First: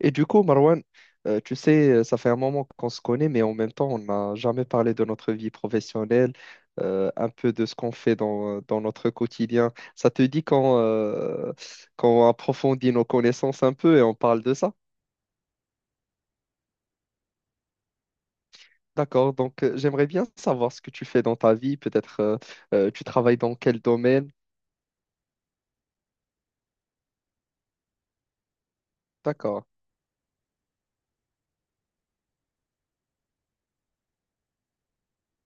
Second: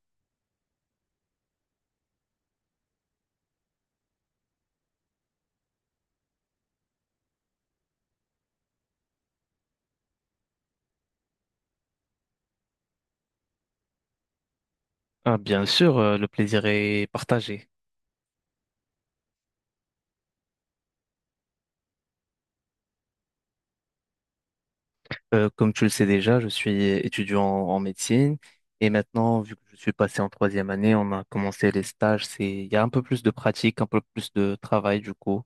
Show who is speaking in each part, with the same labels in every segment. Speaker 1: Et du coup, Marwan, tu sais, ça fait un moment qu'on se connaît, mais en même temps, on n'a jamais parlé de notre vie professionnelle, un peu de ce qu'on fait dans notre quotidien. Ça te dit qu'on approfondit nos connaissances un peu et on parle de ça?
Speaker 2: Ah, bien sûr, le plaisir est partagé.
Speaker 1: D'accord, donc j'aimerais bien savoir ce que tu fais dans ta vie, peut-être tu travailles dans quel domaine?
Speaker 2: Comme tu le sais déjà, je suis étudiant en médecine et maintenant, vu que
Speaker 1: D'accord,
Speaker 2: je suis passé en troisième année, on a commencé les stages. Il y a un peu plus de pratique, un peu plus de travail du coup.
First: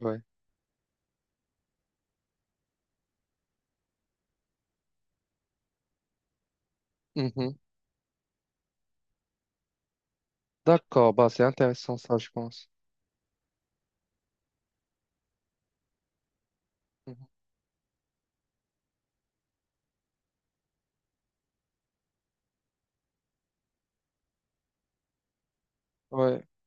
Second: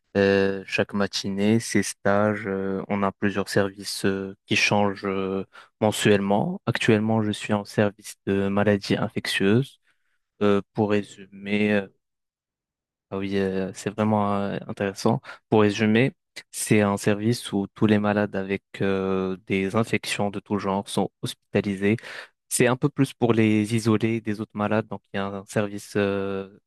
Speaker 1: ouais.
Speaker 2: Chaque matinée, ces stages, on a plusieurs services qui changent mensuellement. Actuellement, je suis
Speaker 1: Mhm.
Speaker 2: en service de maladies infectieuses. Euh, pour
Speaker 1: D'accord, bah, c'est
Speaker 2: résumer, euh,
Speaker 1: intéressant ça, je pense.
Speaker 2: Ah oui, c'est vraiment intéressant. Pour résumer, c'est un
Speaker 1: Mhm.
Speaker 2: service où tous les malades avec des infections de tout genre sont hospitalisés. C'est un peu plus pour les isoler des autres malades, donc il y a un service
Speaker 1: Ouais.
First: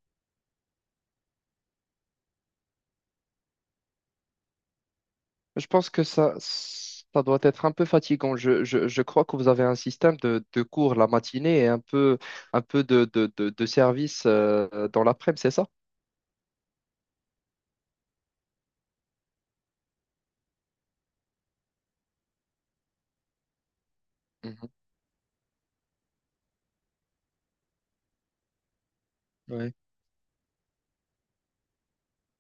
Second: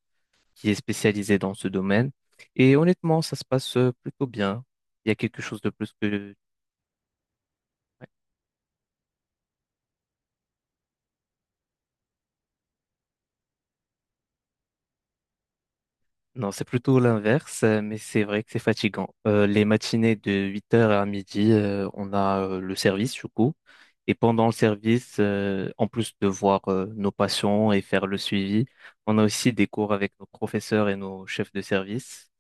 Speaker 2: qui est spécialisé dans ce domaine. Et honnêtement, ça se passe plutôt bien. Il y a quelque chose
Speaker 1: Je
Speaker 2: de
Speaker 1: pense
Speaker 2: plus
Speaker 1: que ça,
Speaker 2: que
Speaker 1: ça doit être un peu fatigant. Je crois que vous avez un système de cours la matinée et un peu de service dans l'après-midi, c'est ça?
Speaker 2: non, c'est plutôt l'inverse, mais c'est vrai que c'est fatigant. Les matinées de huit heures à midi, on a le service du coup. Et pendant le
Speaker 1: Mhm.
Speaker 2: service, en plus de voir nos patients et faire le suivi, on a aussi des
Speaker 1: Ouais.
Speaker 2: cours avec nos professeurs et nos chefs de service.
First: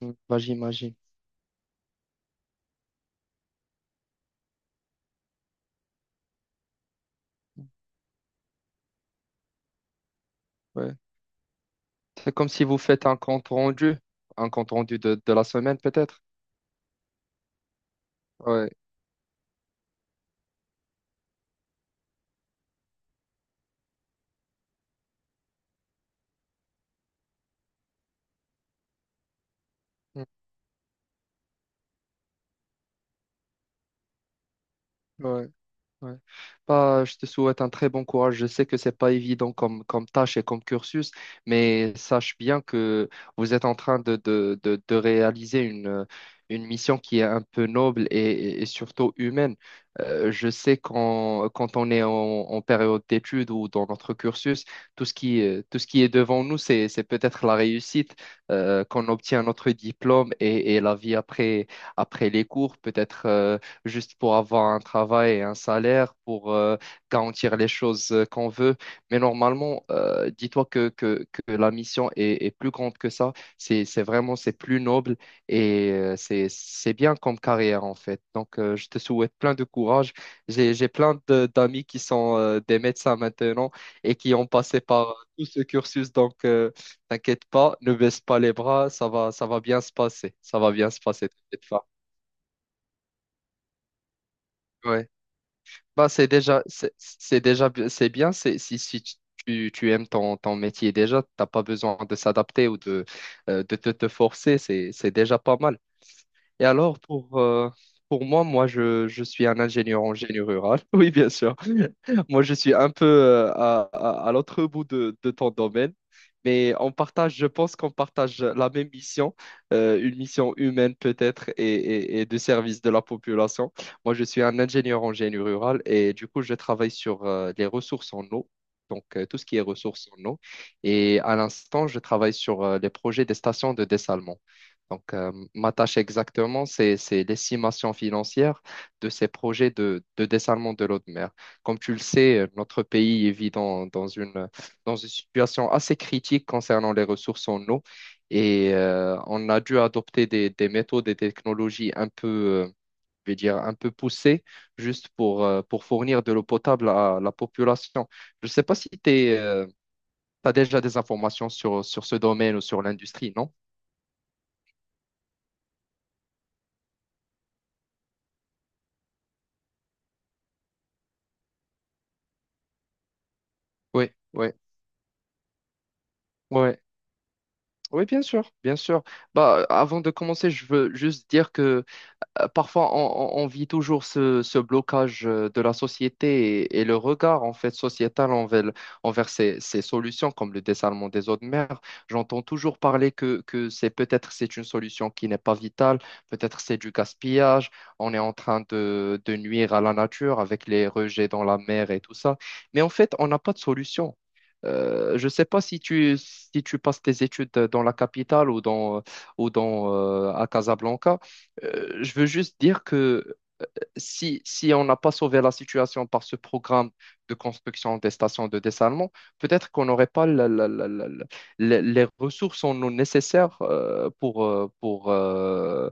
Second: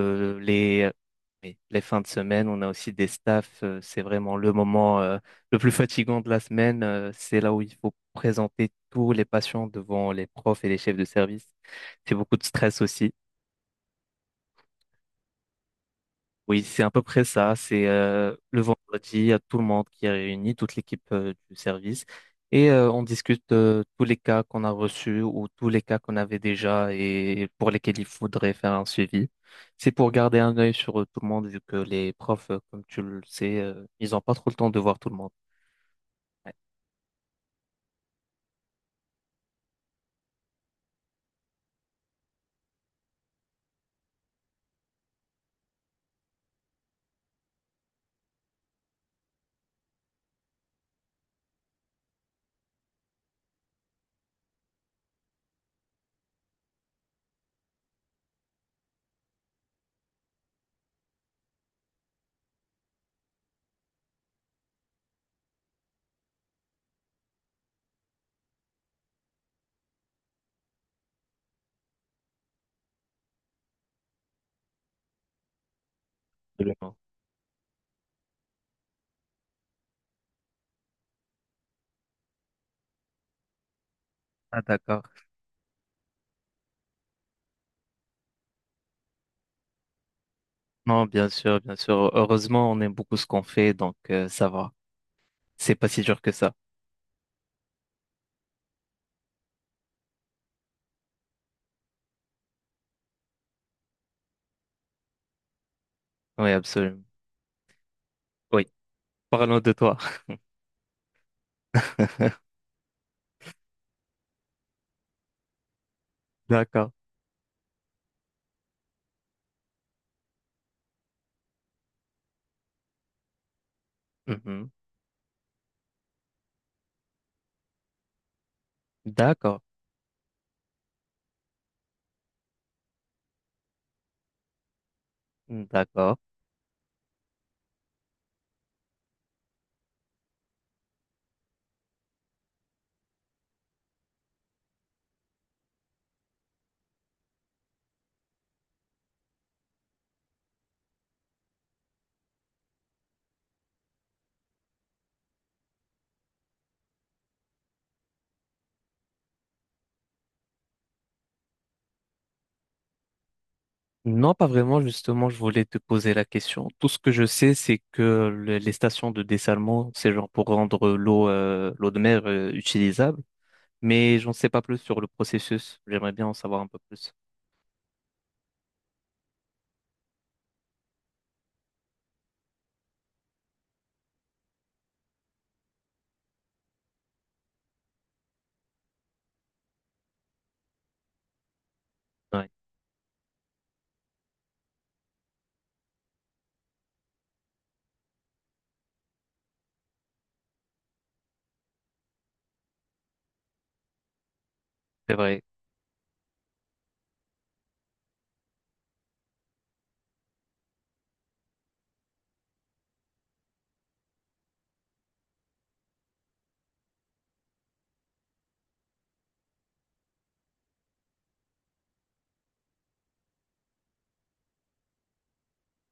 Speaker 1: Mm, bah,
Speaker 2: les,
Speaker 1: j'imagine.
Speaker 2: oui, les fins de semaine, on a aussi des staffs. C'est vraiment le moment le plus fatigant de la semaine. Euh, c'est là où il faut présenter tous les patients devant les profs et les
Speaker 1: Ouais.
Speaker 2: chefs de service. C'est
Speaker 1: C'est
Speaker 2: beaucoup de
Speaker 1: comme si vous
Speaker 2: stress
Speaker 1: faites
Speaker 2: aussi.
Speaker 1: un compte rendu de la semaine peut-être.
Speaker 2: Oui, c'est à peu près ça. C'est Le
Speaker 1: Ouais.
Speaker 2: vendredi, il y a tout le monde qui est réuni, toute l'équipe du service, et on discute tous les cas qu'on a reçus ou tous les cas qu'on avait déjà et pour lesquels il faudrait faire un suivi. C'est pour
Speaker 1: Mm.
Speaker 2: garder un œil sur tout le monde, vu que les profs, comme tu le sais, ils n'ont pas trop le temps de voir tout le monde.
Speaker 1: Ouais. Ouais.
Speaker 2: Ouais,
Speaker 1: Bah, je te souhaite un très bon courage. Je sais que c'est pas évident comme tâche et comme cursus, mais sache bien que vous êtes en train de réaliser une mission qui est un peu noble et surtout humaine. Je sais quand on est en période d'études ou dans notre cursus, tout ce qui est devant nous, c'est peut-être la réussite, qu'on obtient notre diplôme et la vie après, après les cours, peut-être. Juste pour avoir un travail et un salaire, pour garantir les choses qu'on veut. Mais normalement, dis-toi que la mission est plus grande que ça. C'est vraiment, c'est plus noble et c'est
Speaker 2: absolument.
Speaker 1: bien comme carrière en fait. Donc, je te souhaite plein de courage. J'ai plein d'amis qui sont des médecins maintenant et qui ont
Speaker 2: Ah,
Speaker 1: passé
Speaker 2: d'accord.
Speaker 1: par tout ce cursus. Donc, t'inquiète pas, ne baisse pas les bras, ça va bien se passer. Ça va bien se
Speaker 2: Non, bien
Speaker 1: passer,
Speaker 2: sûr,
Speaker 1: t'inquiète
Speaker 2: bien
Speaker 1: pas.
Speaker 2: sûr. Heureusement, on aime beaucoup ce qu'on fait, donc ça va.
Speaker 1: Ouais.
Speaker 2: C'est pas si
Speaker 1: Bah,
Speaker 2: dur que ça.
Speaker 1: c'est déjà, bi- c'est bien. C'est, si si tu, tu aimes ton métier déjà, t'as pas besoin de s'adapter ou de te forcer. C'est déjà pas mal.
Speaker 2: Oui,
Speaker 1: Et alors,
Speaker 2: absolument.
Speaker 1: pour moi,
Speaker 2: Oui.
Speaker 1: je suis
Speaker 2: Parlons
Speaker 1: un
Speaker 2: de toi.
Speaker 1: ingénieur en génie rural. Oui, bien sûr. Moi, je suis un peu à l'autre bout de ton domaine, mais
Speaker 2: D'accord.
Speaker 1: on partage, je pense qu'on partage la même mission, une mission humaine peut-être et de service de la population. Moi, je suis un
Speaker 2: Mhm.
Speaker 1: ingénieur en génie rural et du coup, je travaille sur les ressources en eau, donc tout ce qui est
Speaker 2: D'accord,
Speaker 1: ressources en eau. Et à l'instant, je travaille sur les projets des stations de dessalement. Donc, ma tâche
Speaker 2: d'accord.
Speaker 1: exactement, c'est l'estimation financière de ces projets de dessalement de l'eau de mer. Comme tu le sais, notre pays vit dans une situation assez critique concernant les ressources en eau et on a dû adopter des méthodes et des technologies un peu, je vais dire, un peu poussées juste pour fournir de l'eau potable à la population. Je ne sais pas si tu as déjà des informations sur ce domaine ou sur l'industrie, non?
Speaker 2: Non, pas vraiment, justement, je voulais te poser la question. Tout ce que je sais, c'est que les stations de dessalement, c'est genre pour rendre l'eau de mer utilisable,
Speaker 1: Oui,
Speaker 2: mais j'en sais
Speaker 1: oui,
Speaker 2: pas plus sur le processus. J'aimerais bien en savoir un
Speaker 1: oui.
Speaker 2: peu plus.
Speaker 1: Oui, bien sûr, bien sûr. Bah, avant de commencer, je veux juste dire que parfois on vit toujours ce blocage de la société et le regard en fait sociétal envers ces solutions comme le dessalement des eaux de mer. J'entends
Speaker 2: Ouais,
Speaker 1: toujours parler que c'est peut-être c'est une solution qui n'est pas vitale, peut-être c'est du gaspillage, on est en train de nuire à la nature avec les rejets dans la mer et tout ça. Mais en fait, on n'a pas de solution.
Speaker 2: c'est
Speaker 1: Je ne
Speaker 2: vrai.
Speaker 1: sais pas si tu passes tes études dans la capitale ou à Casablanca. Je veux juste dire que si on n'a pas sauvé la situation par ce programme de construction des stations de dessalement, peut-être qu'on n'aurait pas les ressources en eau nécessaires euh, pour, euh, pour euh,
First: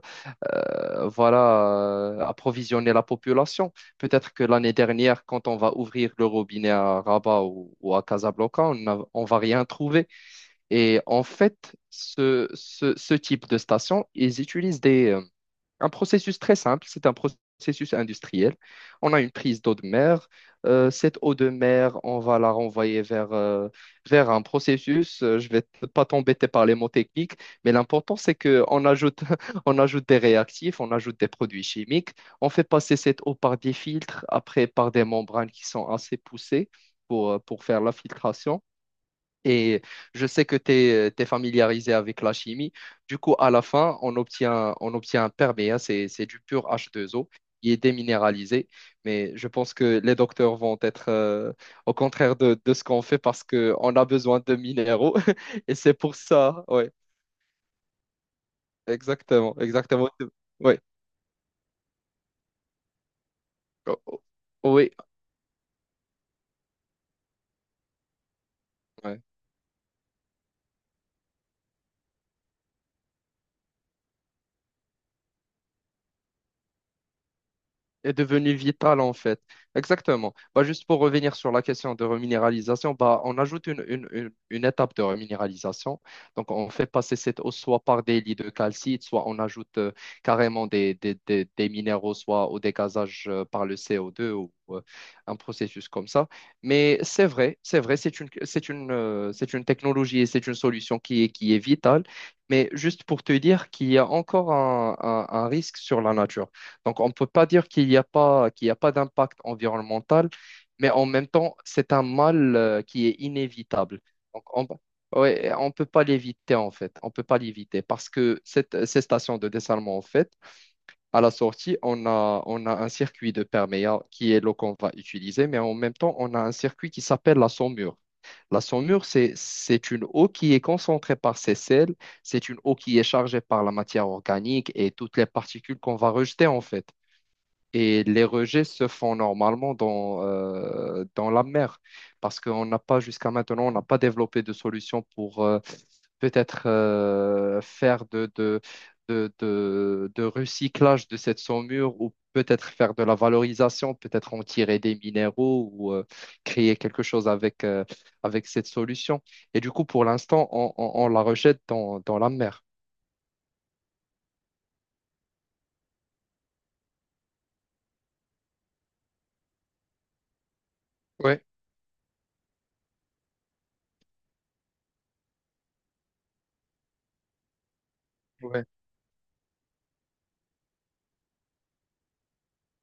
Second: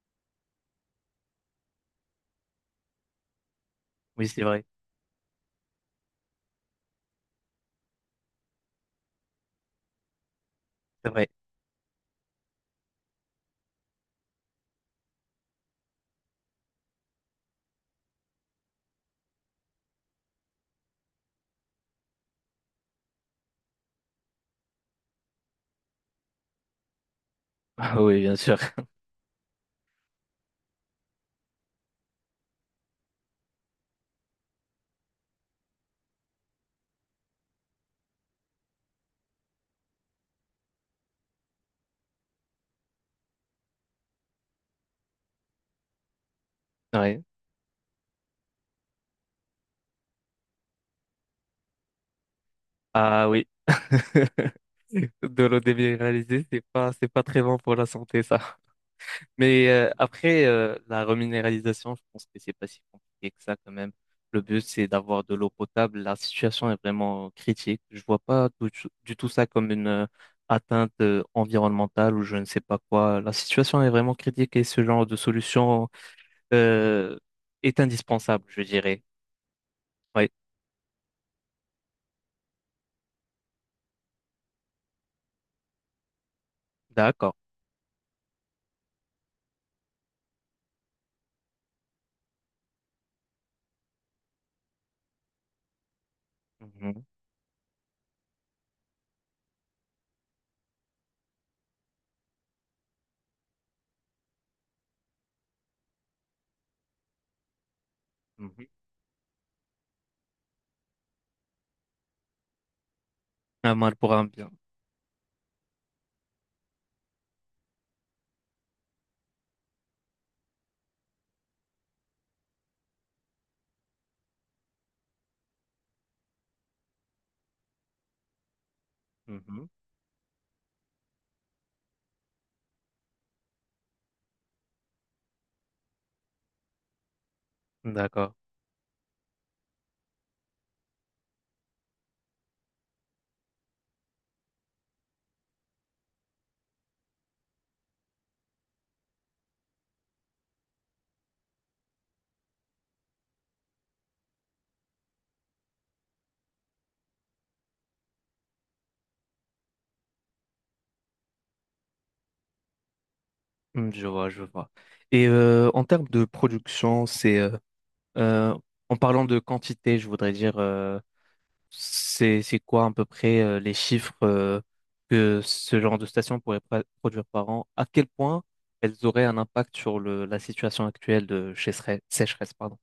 Speaker 1: euh, voilà, approvisionner la population.
Speaker 2: Oui,
Speaker 1: Peut-être
Speaker 2: c'est
Speaker 1: que
Speaker 2: vrai.
Speaker 1: l'année dernière, quand on va ouvrir le robinet à Rabat ou à Casablanca, on va rien trouver. Et
Speaker 2: C'est
Speaker 1: en
Speaker 2: vrai.
Speaker 1: fait, ce type de station, ils utilisent un processus très simple, c'est un processus industriel. On a une prise d'eau de mer. Cette eau de mer, on va la renvoyer vers un processus. Je vais pas t'embêter par les mots techniques, mais
Speaker 2: Ah
Speaker 1: l'important,
Speaker 2: oui, bien
Speaker 1: c'est
Speaker 2: sûr.
Speaker 1: qu'on ajoute, on ajoute des réactifs, on ajoute des produits chimiques. On fait passer cette eau par des filtres, après par des membranes qui sont assez poussées pour faire la filtration. Et je sais que tu es familiarisé avec la chimie. Du coup, à la fin, on obtient un perméa, c'est du pur h deux
Speaker 2: Ouais.
Speaker 1: o qui est déminéralisé. Mais je pense que les docteurs vont être au contraire de ce qu'on fait
Speaker 2: Ah
Speaker 1: parce
Speaker 2: oui.
Speaker 1: qu'on a besoin de minéraux.
Speaker 2: De l'eau
Speaker 1: Et c'est pour
Speaker 2: déminéralisée, c'est
Speaker 1: ça,
Speaker 2: pas
Speaker 1: ouais,
Speaker 2: c'est pas très bon pour la santé, ça.
Speaker 1: exactement,
Speaker 2: Mais
Speaker 1: exactement.
Speaker 2: après,
Speaker 1: Ouais.
Speaker 2: la reminéralisation, je pense que c'est pas si compliqué que ça quand même. Le but, c'est
Speaker 1: Oui,
Speaker 2: d'avoir de l'eau potable. La situation est vraiment critique. Je vois pas tout du
Speaker 1: ouais.
Speaker 2: tout ça comme une atteinte environnementale ou je ne sais pas quoi. La situation est vraiment critique et ce genre de solution euh, est
Speaker 1: Est
Speaker 2: indispensable,
Speaker 1: devenu
Speaker 2: je
Speaker 1: vital
Speaker 2: dirais.
Speaker 1: en fait.
Speaker 2: Oui,
Speaker 1: Exactement. Bah, juste pour revenir sur la question de reminéralisation, bah, on ajoute une étape de reminéralisation. Donc on fait passer
Speaker 2: d'accord.
Speaker 1: cette eau soit par des lits de calcite, soit on ajoute carrément des minéraux, soit au dégazage par le CO2 ou un processus comme ça. Mais
Speaker 2: Mhm,
Speaker 1: c'est vrai, c'est vrai, c'est une technologie et c'est une solution qui est vitale. Mais juste pour te dire qu'il y a encore un risque sur la nature. Donc, on ne peut pas dire qu'il n'y a pas, qu'il
Speaker 2: mhm.
Speaker 1: n'y a pas d'impact environnemental, mais en même temps, c'est un mal qui est
Speaker 2: Un mal
Speaker 1: inévitable.
Speaker 2: pour un
Speaker 1: Donc,
Speaker 2: bien.
Speaker 1: on ouais, on peut pas l'éviter, en fait. On peut pas l'éviter parce que ces stations de dessalement, en fait, à la sortie, on a un circuit de perméa qui est l'eau qu'on va utiliser, mais en même temps, on a un circuit qui s'appelle la saumure. La saumure, c'est,
Speaker 2: Mhm,
Speaker 1: c'est une eau qui est concentrée par ses sels, c'est une eau qui est chargée par la matière organique et toutes les particules qu'on va rejeter, en fait. Et les
Speaker 2: d'accord.
Speaker 1: rejets se font normalement dans la mer, parce qu'on n'a pas, jusqu'à maintenant, on n'a pas développé de solution pour peut-être faire de recyclage de cette saumure ou peut-être faire de la valorisation, peut-être en tirer des minéraux ou créer quelque chose avec cette solution. Et du coup, pour l'instant, on la rejette dans la mer.
Speaker 2: Mm, je vois, je vois. Et en termes de production, Euh, en parlant de quantité, je voudrais dire,
Speaker 1: Ouais.
Speaker 2: c'est quoi à peu près les chiffres que ce genre de station pourrait produire par an? À quel point elles auraient un impact sur la situation actuelle de sécheresse, pardon.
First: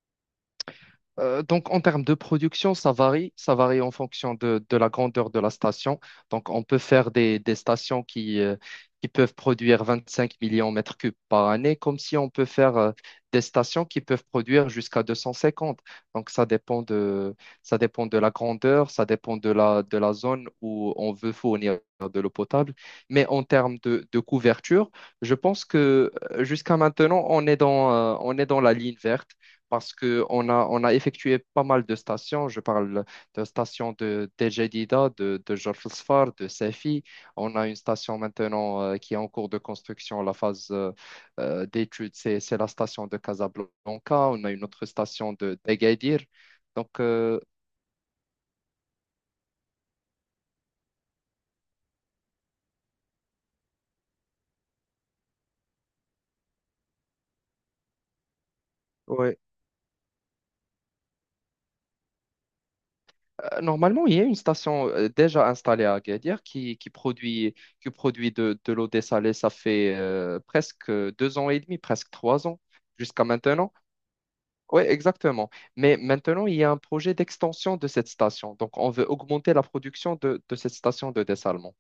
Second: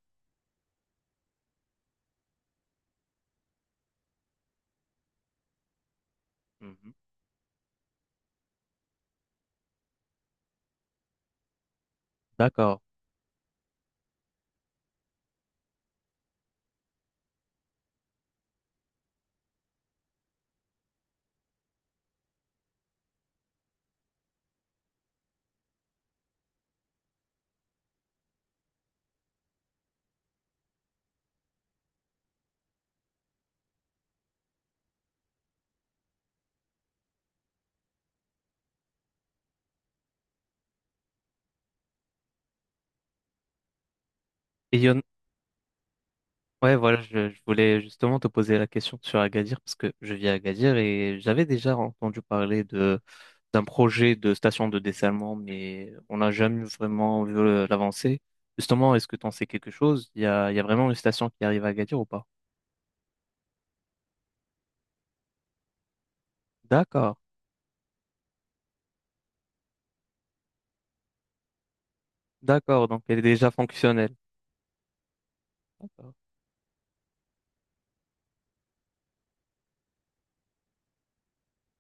Speaker 1: Donc, en termes de production, ça varie. Ça varie en fonction de la grandeur de la station. Donc, on peut
Speaker 2: Mhm.
Speaker 1: faire des stations qui peuvent produire 25 millions de mètres cubes par année, comme si on peut faire
Speaker 2: D'accord.
Speaker 1: des stations qui peuvent produire jusqu'à 250. Donc, ça dépend de la grandeur, ça dépend de la zone où on veut fournir de l'eau potable. Mais en termes de couverture, je pense que jusqu'à maintenant, on est dans la ligne verte parce qu'on a effectué pas mal de stations. Je parle de stations de d'El Jadida, de Jorf El Sfar, de Safi. On a une station maintenant qui est en cours de construction, la phase d'étude, c'est la station de Casablanca. On a une
Speaker 2: Et il
Speaker 1: autre
Speaker 2: y en
Speaker 1: station de d'Agadir.
Speaker 2: ouais,
Speaker 1: Donc,
Speaker 2: voilà, je
Speaker 1: euh,
Speaker 2: voulais justement te poser la question sur Agadir parce que je vis à Agadir et j'avais déjà entendu parler de d'un projet de station de dessalement, mais on n'a jamais vraiment vu l'avancée. Justement, est-ce que tu en
Speaker 1: Ouais.
Speaker 2: sais quelque chose? Il y a vraiment une station qui arrive à Agadir ou pas?
Speaker 1: Normalement, il y a une station déjà installée à Agadir qui
Speaker 2: D'accord,
Speaker 1: produit, qui produit de l'eau dessalée. Ça fait presque deux ans et demi, presque trois ans
Speaker 2: d'accord, donc elle est
Speaker 1: jusqu'à
Speaker 2: déjà
Speaker 1: maintenant.
Speaker 2: fonctionnelle.
Speaker 1: Oui, exactement. Mais
Speaker 2: D'accord,
Speaker 1: maintenant, il y a un projet d'extension de cette station. Donc, on veut augmenter la production de cette station de dessalement.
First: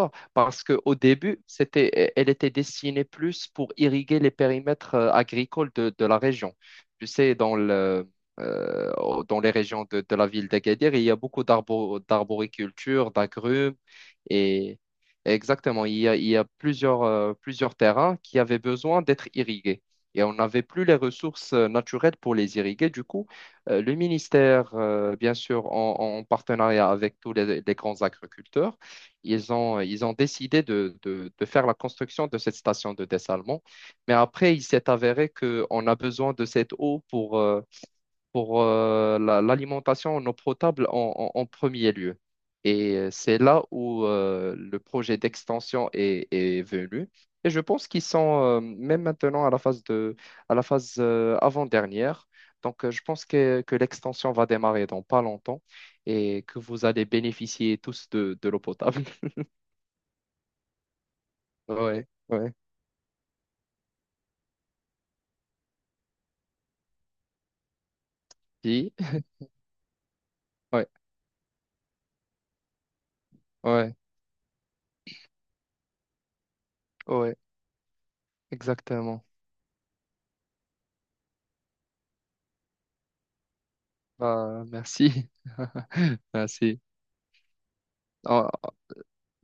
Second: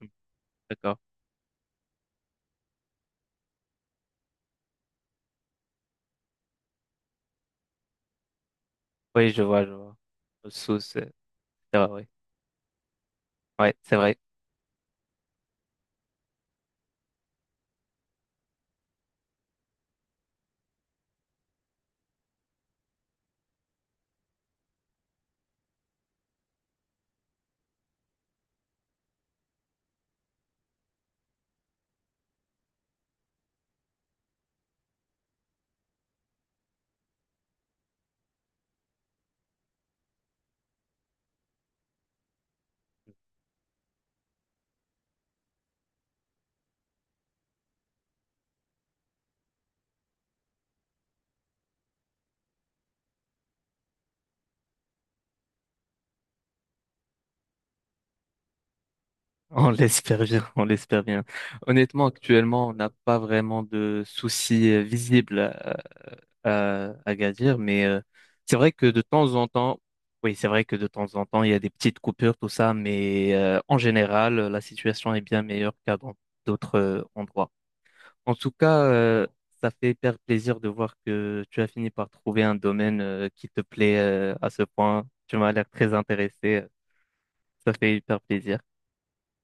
Speaker 2: hmm,
Speaker 1: parce qu'au
Speaker 2: d'accord.
Speaker 1: début, elle était destinée plus pour irriguer les périmètres agricoles de la région. Tu sais,
Speaker 2: Oui,
Speaker 1: dans
Speaker 2: je
Speaker 1: les
Speaker 2: vois, je
Speaker 1: régions
Speaker 2: vois.
Speaker 1: de la ville
Speaker 2: Sous,
Speaker 1: d'Agadir, il y
Speaker 2: c'est
Speaker 1: a beaucoup
Speaker 2: c'est vrai, oui.
Speaker 1: d'arboriculture,
Speaker 2: Ouais,
Speaker 1: d'agrumes,
Speaker 2: c'est vrai.
Speaker 1: et exactement, il y a plusieurs terrains qui avaient besoin d'être irrigués. Et on n'avait plus les ressources naturelles pour les irriguer. Du coup, le ministère, bien sûr, en partenariat avec tous les grands agriculteurs, ils ont décidé de faire la construction de cette station de dessalement. Mais après, il s'est avéré qu'on a besoin de cette eau pour l'alimentation en eau potable en premier lieu. Et c'est là où le projet d'extension est venu. Et je pense qu'ils sont même maintenant à la phase de, à la phase avant-dernière. Donc, je pense que l'extension va démarrer dans pas longtemps et que vous allez bénéficier tous de l'eau potable.
Speaker 2: On l'espère bien, on l'espère bien. Honnêtement,
Speaker 1: Ouais, ouais,
Speaker 2: actuellement, on n'a pas vraiment de soucis visibles à Gadir, mais c'est vrai que
Speaker 1: si,
Speaker 2: de temps en temps, oui, c'est vrai que de
Speaker 1: ouais,
Speaker 2: temps en temps, il y a des petites coupures, tout ça, mais en
Speaker 1: ouais,
Speaker 2: général, la situation est bien meilleure qu'à dans d'autres
Speaker 1: ouais,
Speaker 2: endroits. En tout cas,
Speaker 1: exactement.
Speaker 2: ça fait hyper plaisir de voir que tu as fini par trouver un domaine qui te plaît à ce
Speaker 1: Bah,
Speaker 2: point.
Speaker 1: merci.
Speaker 2: Tu m'as l'air très intéressé.
Speaker 1: Merci.
Speaker 2: Ça fait hyper
Speaker 1: Ah,
Speaker 2: plaisir.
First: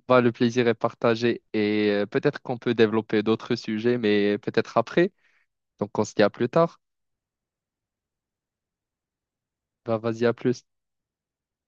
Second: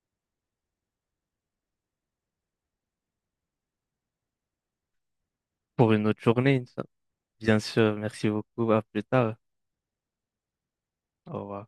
Speaker 1: bah, le plaisir est partagé et peut-être qu'on peut développer d'autres sujets, mais peut-être après.
Speaker 2: Pour
Speaker 1: Donc, on
Speaker 2: une
Speaker 1: se
Speaker 2: autre
Speaker 1: dit à plus
Speaker 2: journée,
Speaker 1: tard.
Speaker 2: bien sûr, merci beaucoup. À plus tard.
Speaker 1: Bah, vas-y, à plus.
Speaker 2: Au revoir.